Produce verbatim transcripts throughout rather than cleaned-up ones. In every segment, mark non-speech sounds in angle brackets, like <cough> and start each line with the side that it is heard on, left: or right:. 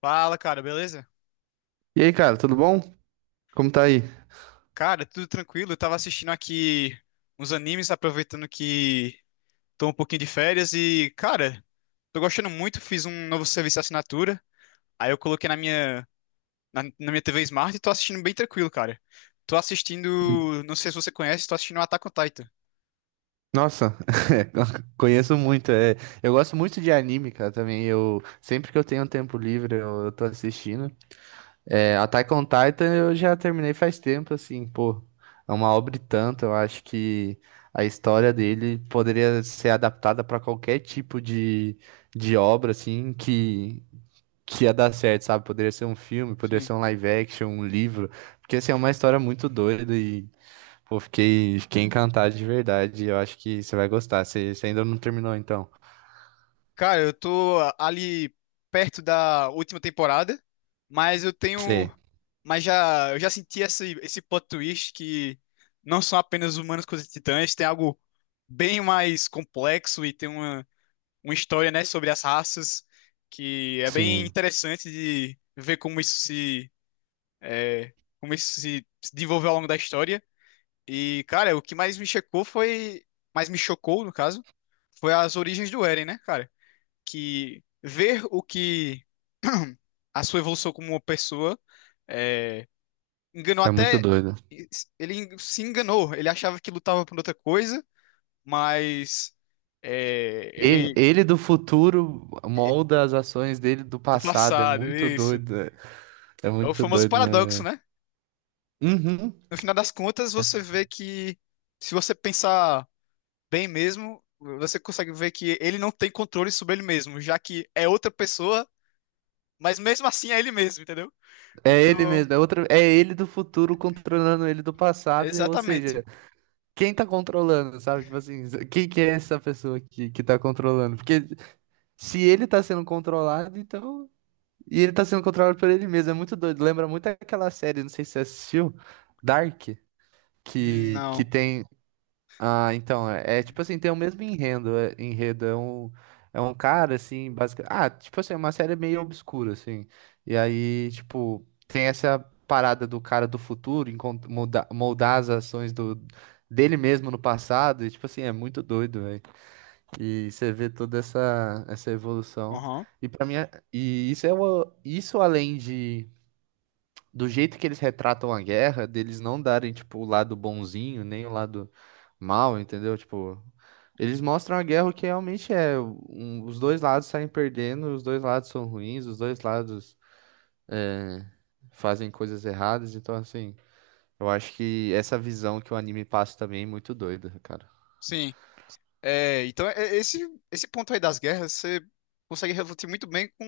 left: Fala, cara, beleza?
right: E aí, cara, tudo bom? Como tá aí?
left: Cara, tudo tranquilo. Eu tava assistindo aqui uns animes, aproveitando que tô um pouquinho de férias e, cara, tô gostando muito. Fiz um novo serviço de assinatura. Aí eu coloquei na minha, na, na minha T V Smart e tô assistindo bem tranquilo, cara. Tô assistindo, não sei se você conhece, tô assistindo Attack on Titan.
right: Nossa, <laughs> conheço muito. É. Eu gosto muito de anime, cara, também. Eu sempre que eu tenho um tempo livre, eu, eu tô assistindo. É, Attack on Titan eu já terminei faz tempo, assim, pô. É uma obra e tanto. Eu acho que a história dele poderia ser adaptada pra qualquer tipo de, de obra, assim, que, que ia dar certo, sabe? Poderia ser um filme, poderia ser um live action, um livro. Porque, assim, é uma história muito doida. E pô, fiquei, fiquei encantado de verdade. Eu acho que você vai gostar. Você, você ainda não terminou, então.
left: Cara, eu tô ali perto da última temporada, mas eu tenho,
right: Você,
left: mas já eu já senti esse esse plot twist que não são apenas humanos contra titãs, tem algo bem mais complexo e tem uma uma história, né, sobre as raças que é bem
right: sim,
left: interessante de ver como isso se é, como isso se se desenvolveu ao longo da história. E cara, o que mais me chocou foi, mais me chocou no caso, foi as origens do Eren, né, cara? Que ver o que A sua evolução como uma pessoa é, enganou
right: é muito
left: até.
right: doido.
left: Ele se enganou, ele achava que lutava por outra coisa, mas é,
right: E-
left: ele.
right: Ele do futuro molda as ações dele do
left: Do
right: passado. É
left: passado,
right: muito
left: isso.
right: doido. É, é
left: É o
right: muito
left: famoso
right: doido, né?
left: paradoxo, né?
right: Uhum.
left: No final das contas, você vê que, se você pensar bem mesmo, você consegue ver que ele não tem controle sobre ele mesmo, já que é outra pessoa, mas mesmo assim é ele mesmo, entendeu?
right: É ele
left: Então,
right: mesmo. É outra, é ele do futuro controlando ele do passado. e, Ou
left: exatamente.
right: seja, quem tá controlando, sabe? Tipo assim, quem que é essa pessoa que, que tá controlando? Porque se ele tá sendo controlado, então. E ele tá sendo controlado por ele mesmo. É muito doido. Lembra muito aquela série, não sei se você assistiu, Dark, que, que
left: Não.
right: tem. Ah, então, é, é tipo assim, tem o mesmo enredo. É, enredo é um, é um cara, assim, basicamente. Ah, tipo assim, é uma série meio obscura, assim. E aí, tipo, tem essa parada do cara do futuro encont- molda- moldar as ações do, dele mesmo no passado. E, tipo assim, é muito doido, velho. E você vê toda essa, essa evolução.
left: Aham.
right: E para mim, é- e isso é o, isso além de do jeito que eles retratam a guerra, deles não darem tipo o lado bonzinho, nem o lado mal, entendeu? Tipo, eles mostram a guerra o que realmente é, um- os dois lados saem perdendo, os dois lados são ruins, os dois lados é, fazem coisas erradas, então assim, eu acho que essa visão que o anime passa também é muito doida, cara.
left: Sim. É, então, é- é, esse, Esse ponto aí das guerras, você consegue refletir muito bem com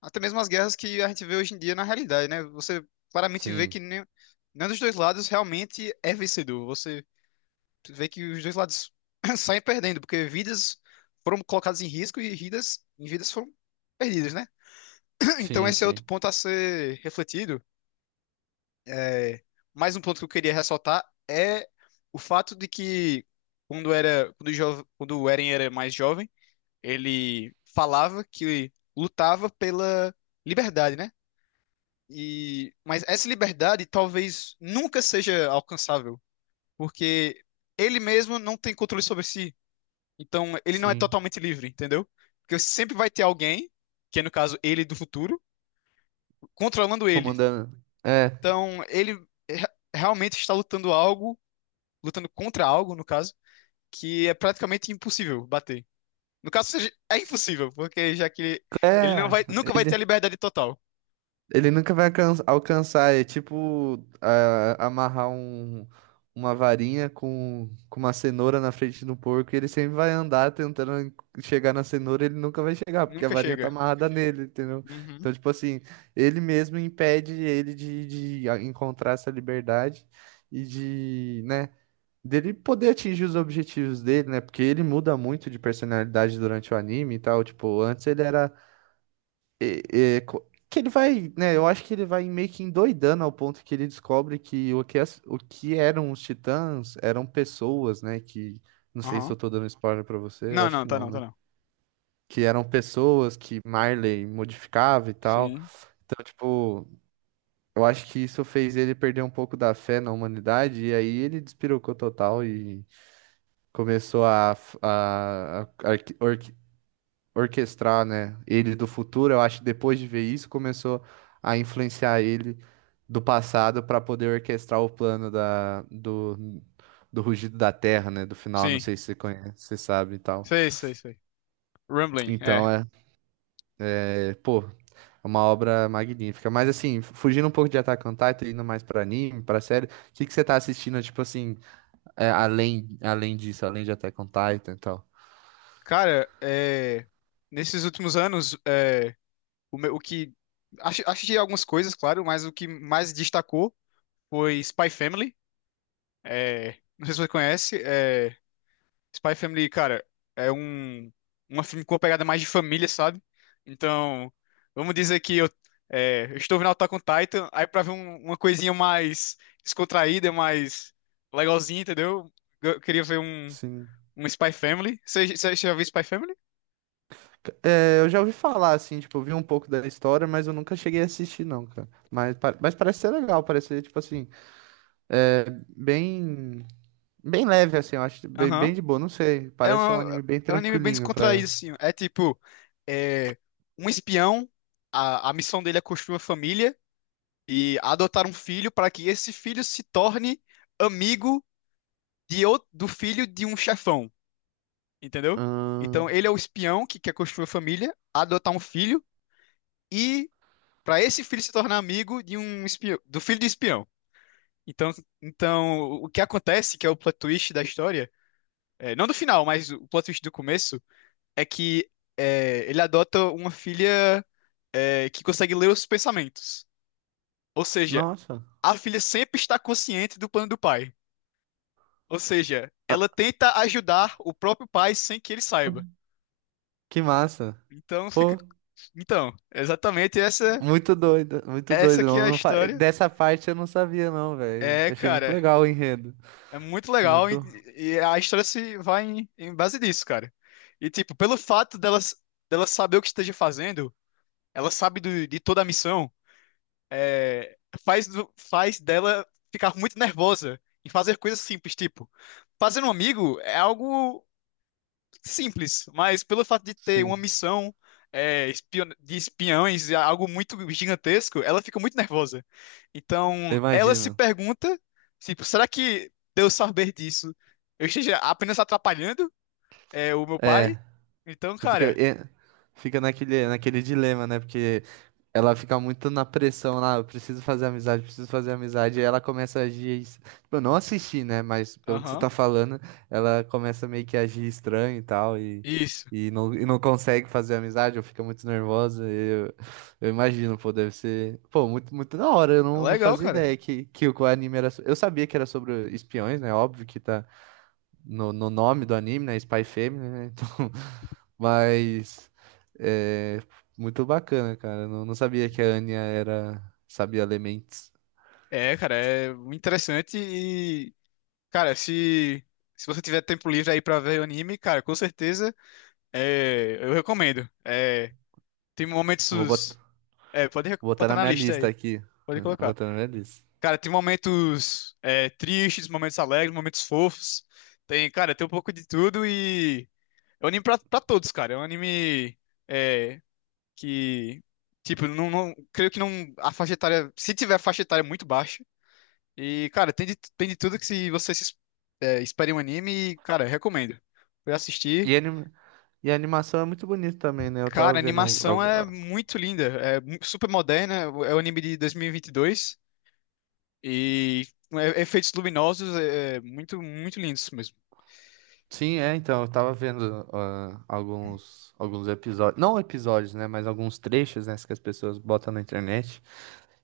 left: até mesmo as guerras que a gente vê hoje em dia na realidade, né? Você claramente vê
right: Sim,
left: que nem, nenhum dos dois lados realmente é vencedor. Você vê que os dois lados <coughs> <clears throat> saem perdendo, porque vidas foram colocadas em risco e vidas, e vidas foram perdidas, né? <clears throat> Então,
right: sim,
left: esse é outro
right: sim.
left: ponto a ser refletido. É, mais um ponto que eu queria ressaltar é o fato de que quando era quando, jo- quando o Eren era mais jovem, ele falava que lutava pela liberdade, né? E mas essa liberdade talvez nunca seja alcançável, porque ele mesmo não tem controle sobre si. Então ele não é
right: Sim.
left: totalmente livre, entendeu? Porque sempre vai ter alguém, que é no caso ele do futuro, controlando ele.
right: Comandando. É,
left: Então ele re- realmente está lutando algo lutando contra algo, no caso, que é praticamente impossível bater. No caso, seja, é impossível, porque já que ele, ele não
right: é,
left: vai, nunca vai ter a
right: ele,
left: liberdade total.
right: ele nunca vai alcan- alcançar. É tipo a- amarrar um, uma varinha com, com uma cenoura na frente do porco e ele sempre vai andar tentando chegar na cenoura, ele nunca vai chegar, porque a
left: Nunca
right: varinha tá
left: chega.
right: amarrada nele, entendeu?
left: Uhum.
right: Então, tipo assim, ele mesmo impede ele de, de a- encontrar essa liberdade e de, né, dele poder atingir os objetivos dele, né? Porque ele muda muito de personalidade durante o anime e tal. Tipo, antes ele era. é- é, co- que ele vai, né? Eu acho que ele vai meio que endoidando ao ponto que ele descobre que o que, as- o que eram os titãs eram pessoas, né? Que não sei se
left: Aham.
right: eu tô dando spoiler pra você, eu
left: Não,
right: acho
left: não,
right: que
left: tá
right: não,
left: não, tá
right: né?
left: não.
right: Que eram pessoas que Marley modificava e tal.
left: Sim.
right: Então, tipo, eu acho que isso fez ele perder um pouco da fé na humanidade, e aí ele despirocou total e começou a, f- a, a arqui- orquestrar, né, ele do futuro, eu acho que depois de ver isso começou a influenciar ele do passado para poder orquestrar o plano da, do, do Rugido da Terra, né, do final, não
left: Sim.
right: sei se você conhece, você sabe e tal.
left: Sei, sei, sei. Rumbling, é.
right: Então é, é, pô, é uma obra magnífica. Mas assim, fugindo um pouco de Attack on Titan, indo mais para anime, para série, o que que você tá assistindo, tipo assim, é, além além disso, além de Attack on Titan e tal?
left: Cara, é, nesses últimos anos, é, o, meu- o que. Acho, achei algumas coisas, claro, mas o que mais destacou foi Spy Family. É, não sei se você conhece. é, Spy Family, cara, é um uma filme com uma pegada mais de família, sabe? Então, vamos dizer que eu, é, eu estou vendo Attack on Titan, aí pra ver um- uma coisinha mais descontraída, mais legalzinha, entendeu? Eu queria ver um,
right: Sim.
left: um Spy Family. Você você- você já viu Spy Family?
right: É, eu já ouvi falar, assim, tipo, eu vi um pouco da história, mas eu nunca cheguei a assistir, não, cara. Mas, pa- mas parece ser legal, parece ser, tipo assim, é, bem, bem leve, assim, eu acho, bem,
left: Aham.
right: bem de boa, não sei.
left: É
right: Parece ser um
left: um,
right: anime bem
left: é um anime bem
right: tranquilinho pra...
left: descontraído, assim. É tipo, é, um espião, a, a missão dele é construir uma família e adotar um filho para que esse filho se torne amigo de, ou- do filho de um chefão, entendeu?
right: Ahn,
left: Então ele é o espião que quer construir uma família, adotar um filho e para esse filho se tornar amigo de um espião, do filho de espião. Então, então o que acontece, que é o plot twist da história, é, não do final, mas o plot twist do começo é que é, ele adota uma filha é, que consegue ler os pensamentos. Ou seja,
right: nossa,
left: a filha sempre está consciente do plano do pai. Ou seja, ela tenta ajudar o próprio pai sem que ele saiba.
right: que massa.
left: Então fica.
right: Pô,
left: Então, exatamente essa
right: muito doido, muito
left: essa
right: doido.
left: que é a
right: Não, não fa-
left: história.
right: Dessa parte eu não sabia, não, velho.
left: É,
right: Eu achei muito
left: cara,
right: legal o enredo.
left: é muito
right: Sim,
left: legal e,
right: muito...
left: e a história se vai em, em base disso, cara. E tipo, pelo fato dela, dela saber o que esteja fazendo, ela sabe do- de toda a missão. é, faz, do- Faz dela ficar muito nervosa em fazer coisas simples, tipo, fazer um amigo é algo simples, mas pelo fato de ter uma
right: Sim,
left: missão é, espio- de espiões, é algo muito gigantesco, ela fica muito nervosa. Então, ela se
right: imagina.
left: pergunta, tipo, será que de eu saber disso, eu esteja apenas atrapalhando é, o meu pai?
right: É,
left: Então,
right: fica...
left: cara,
right: é, fica naquele, naquele dilema, né? Porque ela fica muito na pressão lá, eu preciso fazer amizade, preciso fazer amizade, e ela começa a agir. es- Tipo, eu não assisti, né? Mas pelo que você
left: aham,
right: tá falando, ela começa meio que a agir estranho e tal, e,
left: isso.
right: e, não, e não consegue fazer amizade, ou fica muito nervosa. Eu, eu imagino, pô, deve ser. Pô, muito, muito da hora, eu não, não
left: Legal,
right: fazia
left: cara.
right: ideia que, que o anime era. so- Eu sabia que era sobre espiões, né? Óbvio que tá no, no nome do anime, né? Spy Family, né? <laughs> Então, mas é muito bacana, cara. Eu não, não sabia que a Anya era, sabia ler mentes.
left: É, cara, é muito interessante. Cara, se, se você tiver tempo livre aí pra ver o anime, cara, com certeza é, eu recomendo. É, tem
right: Vou
left: momentos.
right: bot-
left: É, pode rec-
right: Vou botar
left: botar
right: na
left: na
right: minha
left: lista
right: lista
left: aí.
right: aqui.
left: Pode
right: Vou
left: colocar.
right: botar na minha lista.
left: Cara, tem momentos é, tristes, momentos alegres, momentos fofos. Tem, cara, tem um pouco de tudo e. É um anime pra, pra todos, cara. É um anime é, que. Tipo, não, não- creio que não. A faixa etária. Se tiver faixa etária muito baixa. E, cara, tem de, tem de tudo que se você se, é, espere um anime, cara, recomendo. Fui assistir.
right: E, anim- e a animação é muito bonita também, né? Eu
left: Cara,
right: tava
left: a
right: vendo. al-
left: animação é
right: al-
left: muito linda, é mu- super moderna, é o anime de dois mil e vinte e dois e vinte e dois e é- efeitos luminosos é, é muito, muito lindos mesmo.
right: Sim, é, então, eu tava vendo ah, alguns, alguns episódios. Não episódios, né? Mas alguns trechos, né? Que as pessoas botam na internet.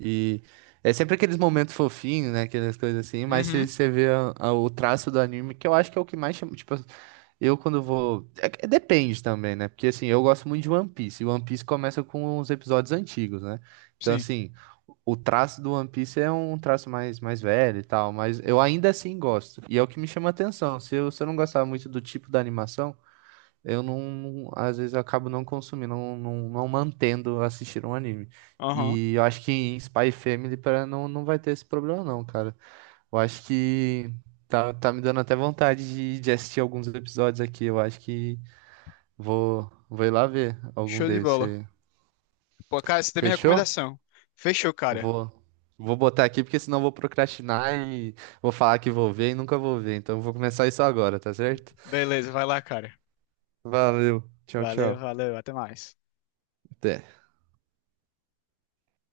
right: E é sempre aqueles momentos fofinhos, né? Aquelas coisas assim, mas se
left: Uhum,
right: você vê a- a- o traço do anime, que eu acho que é o que mais chama. Tipo, eu quando vou. É que- depende também, né? Porque assim, eu gosto muito de One Piece. E One Piece começa com os episódios antigos, né? Então,
left: sim.
right: assim, o traço do One Piece é um traço mais, mais velho e tal, mas eu ainda assim gosto. E é o que me chama a atenção. Se eu, se eu não gostar muito do tipo da animação eu não, às vezes eu acabo não consumindo, não, não, não mantendo assistir um anime.
left: Aham.
right: E eu acho que em Spy Family pra, não, não vai ter esse problema não, cara. Eu acho que tá, tá me dando até vontade de, de assistir alguns episódios aqui. Eu acho que vou, vou ir lá ver algum
left: Show de
right: deles.
left: bola.
right: Você
left: Pô, cara, você tem minha
right: fechou?
left: recomendação. Fechou, cara.
right: Vou, Vou botar aqui porque senão eu vou procrastinar e vou falar que vou ver e nunca vou ver. Então eu vou começar isso agora, tá certo?
left: Beleza, vai lá, cara.
right: Valeu. Tchau,
left: Valeu,
right: tchau.
left: valeu, até mais.
right: Até.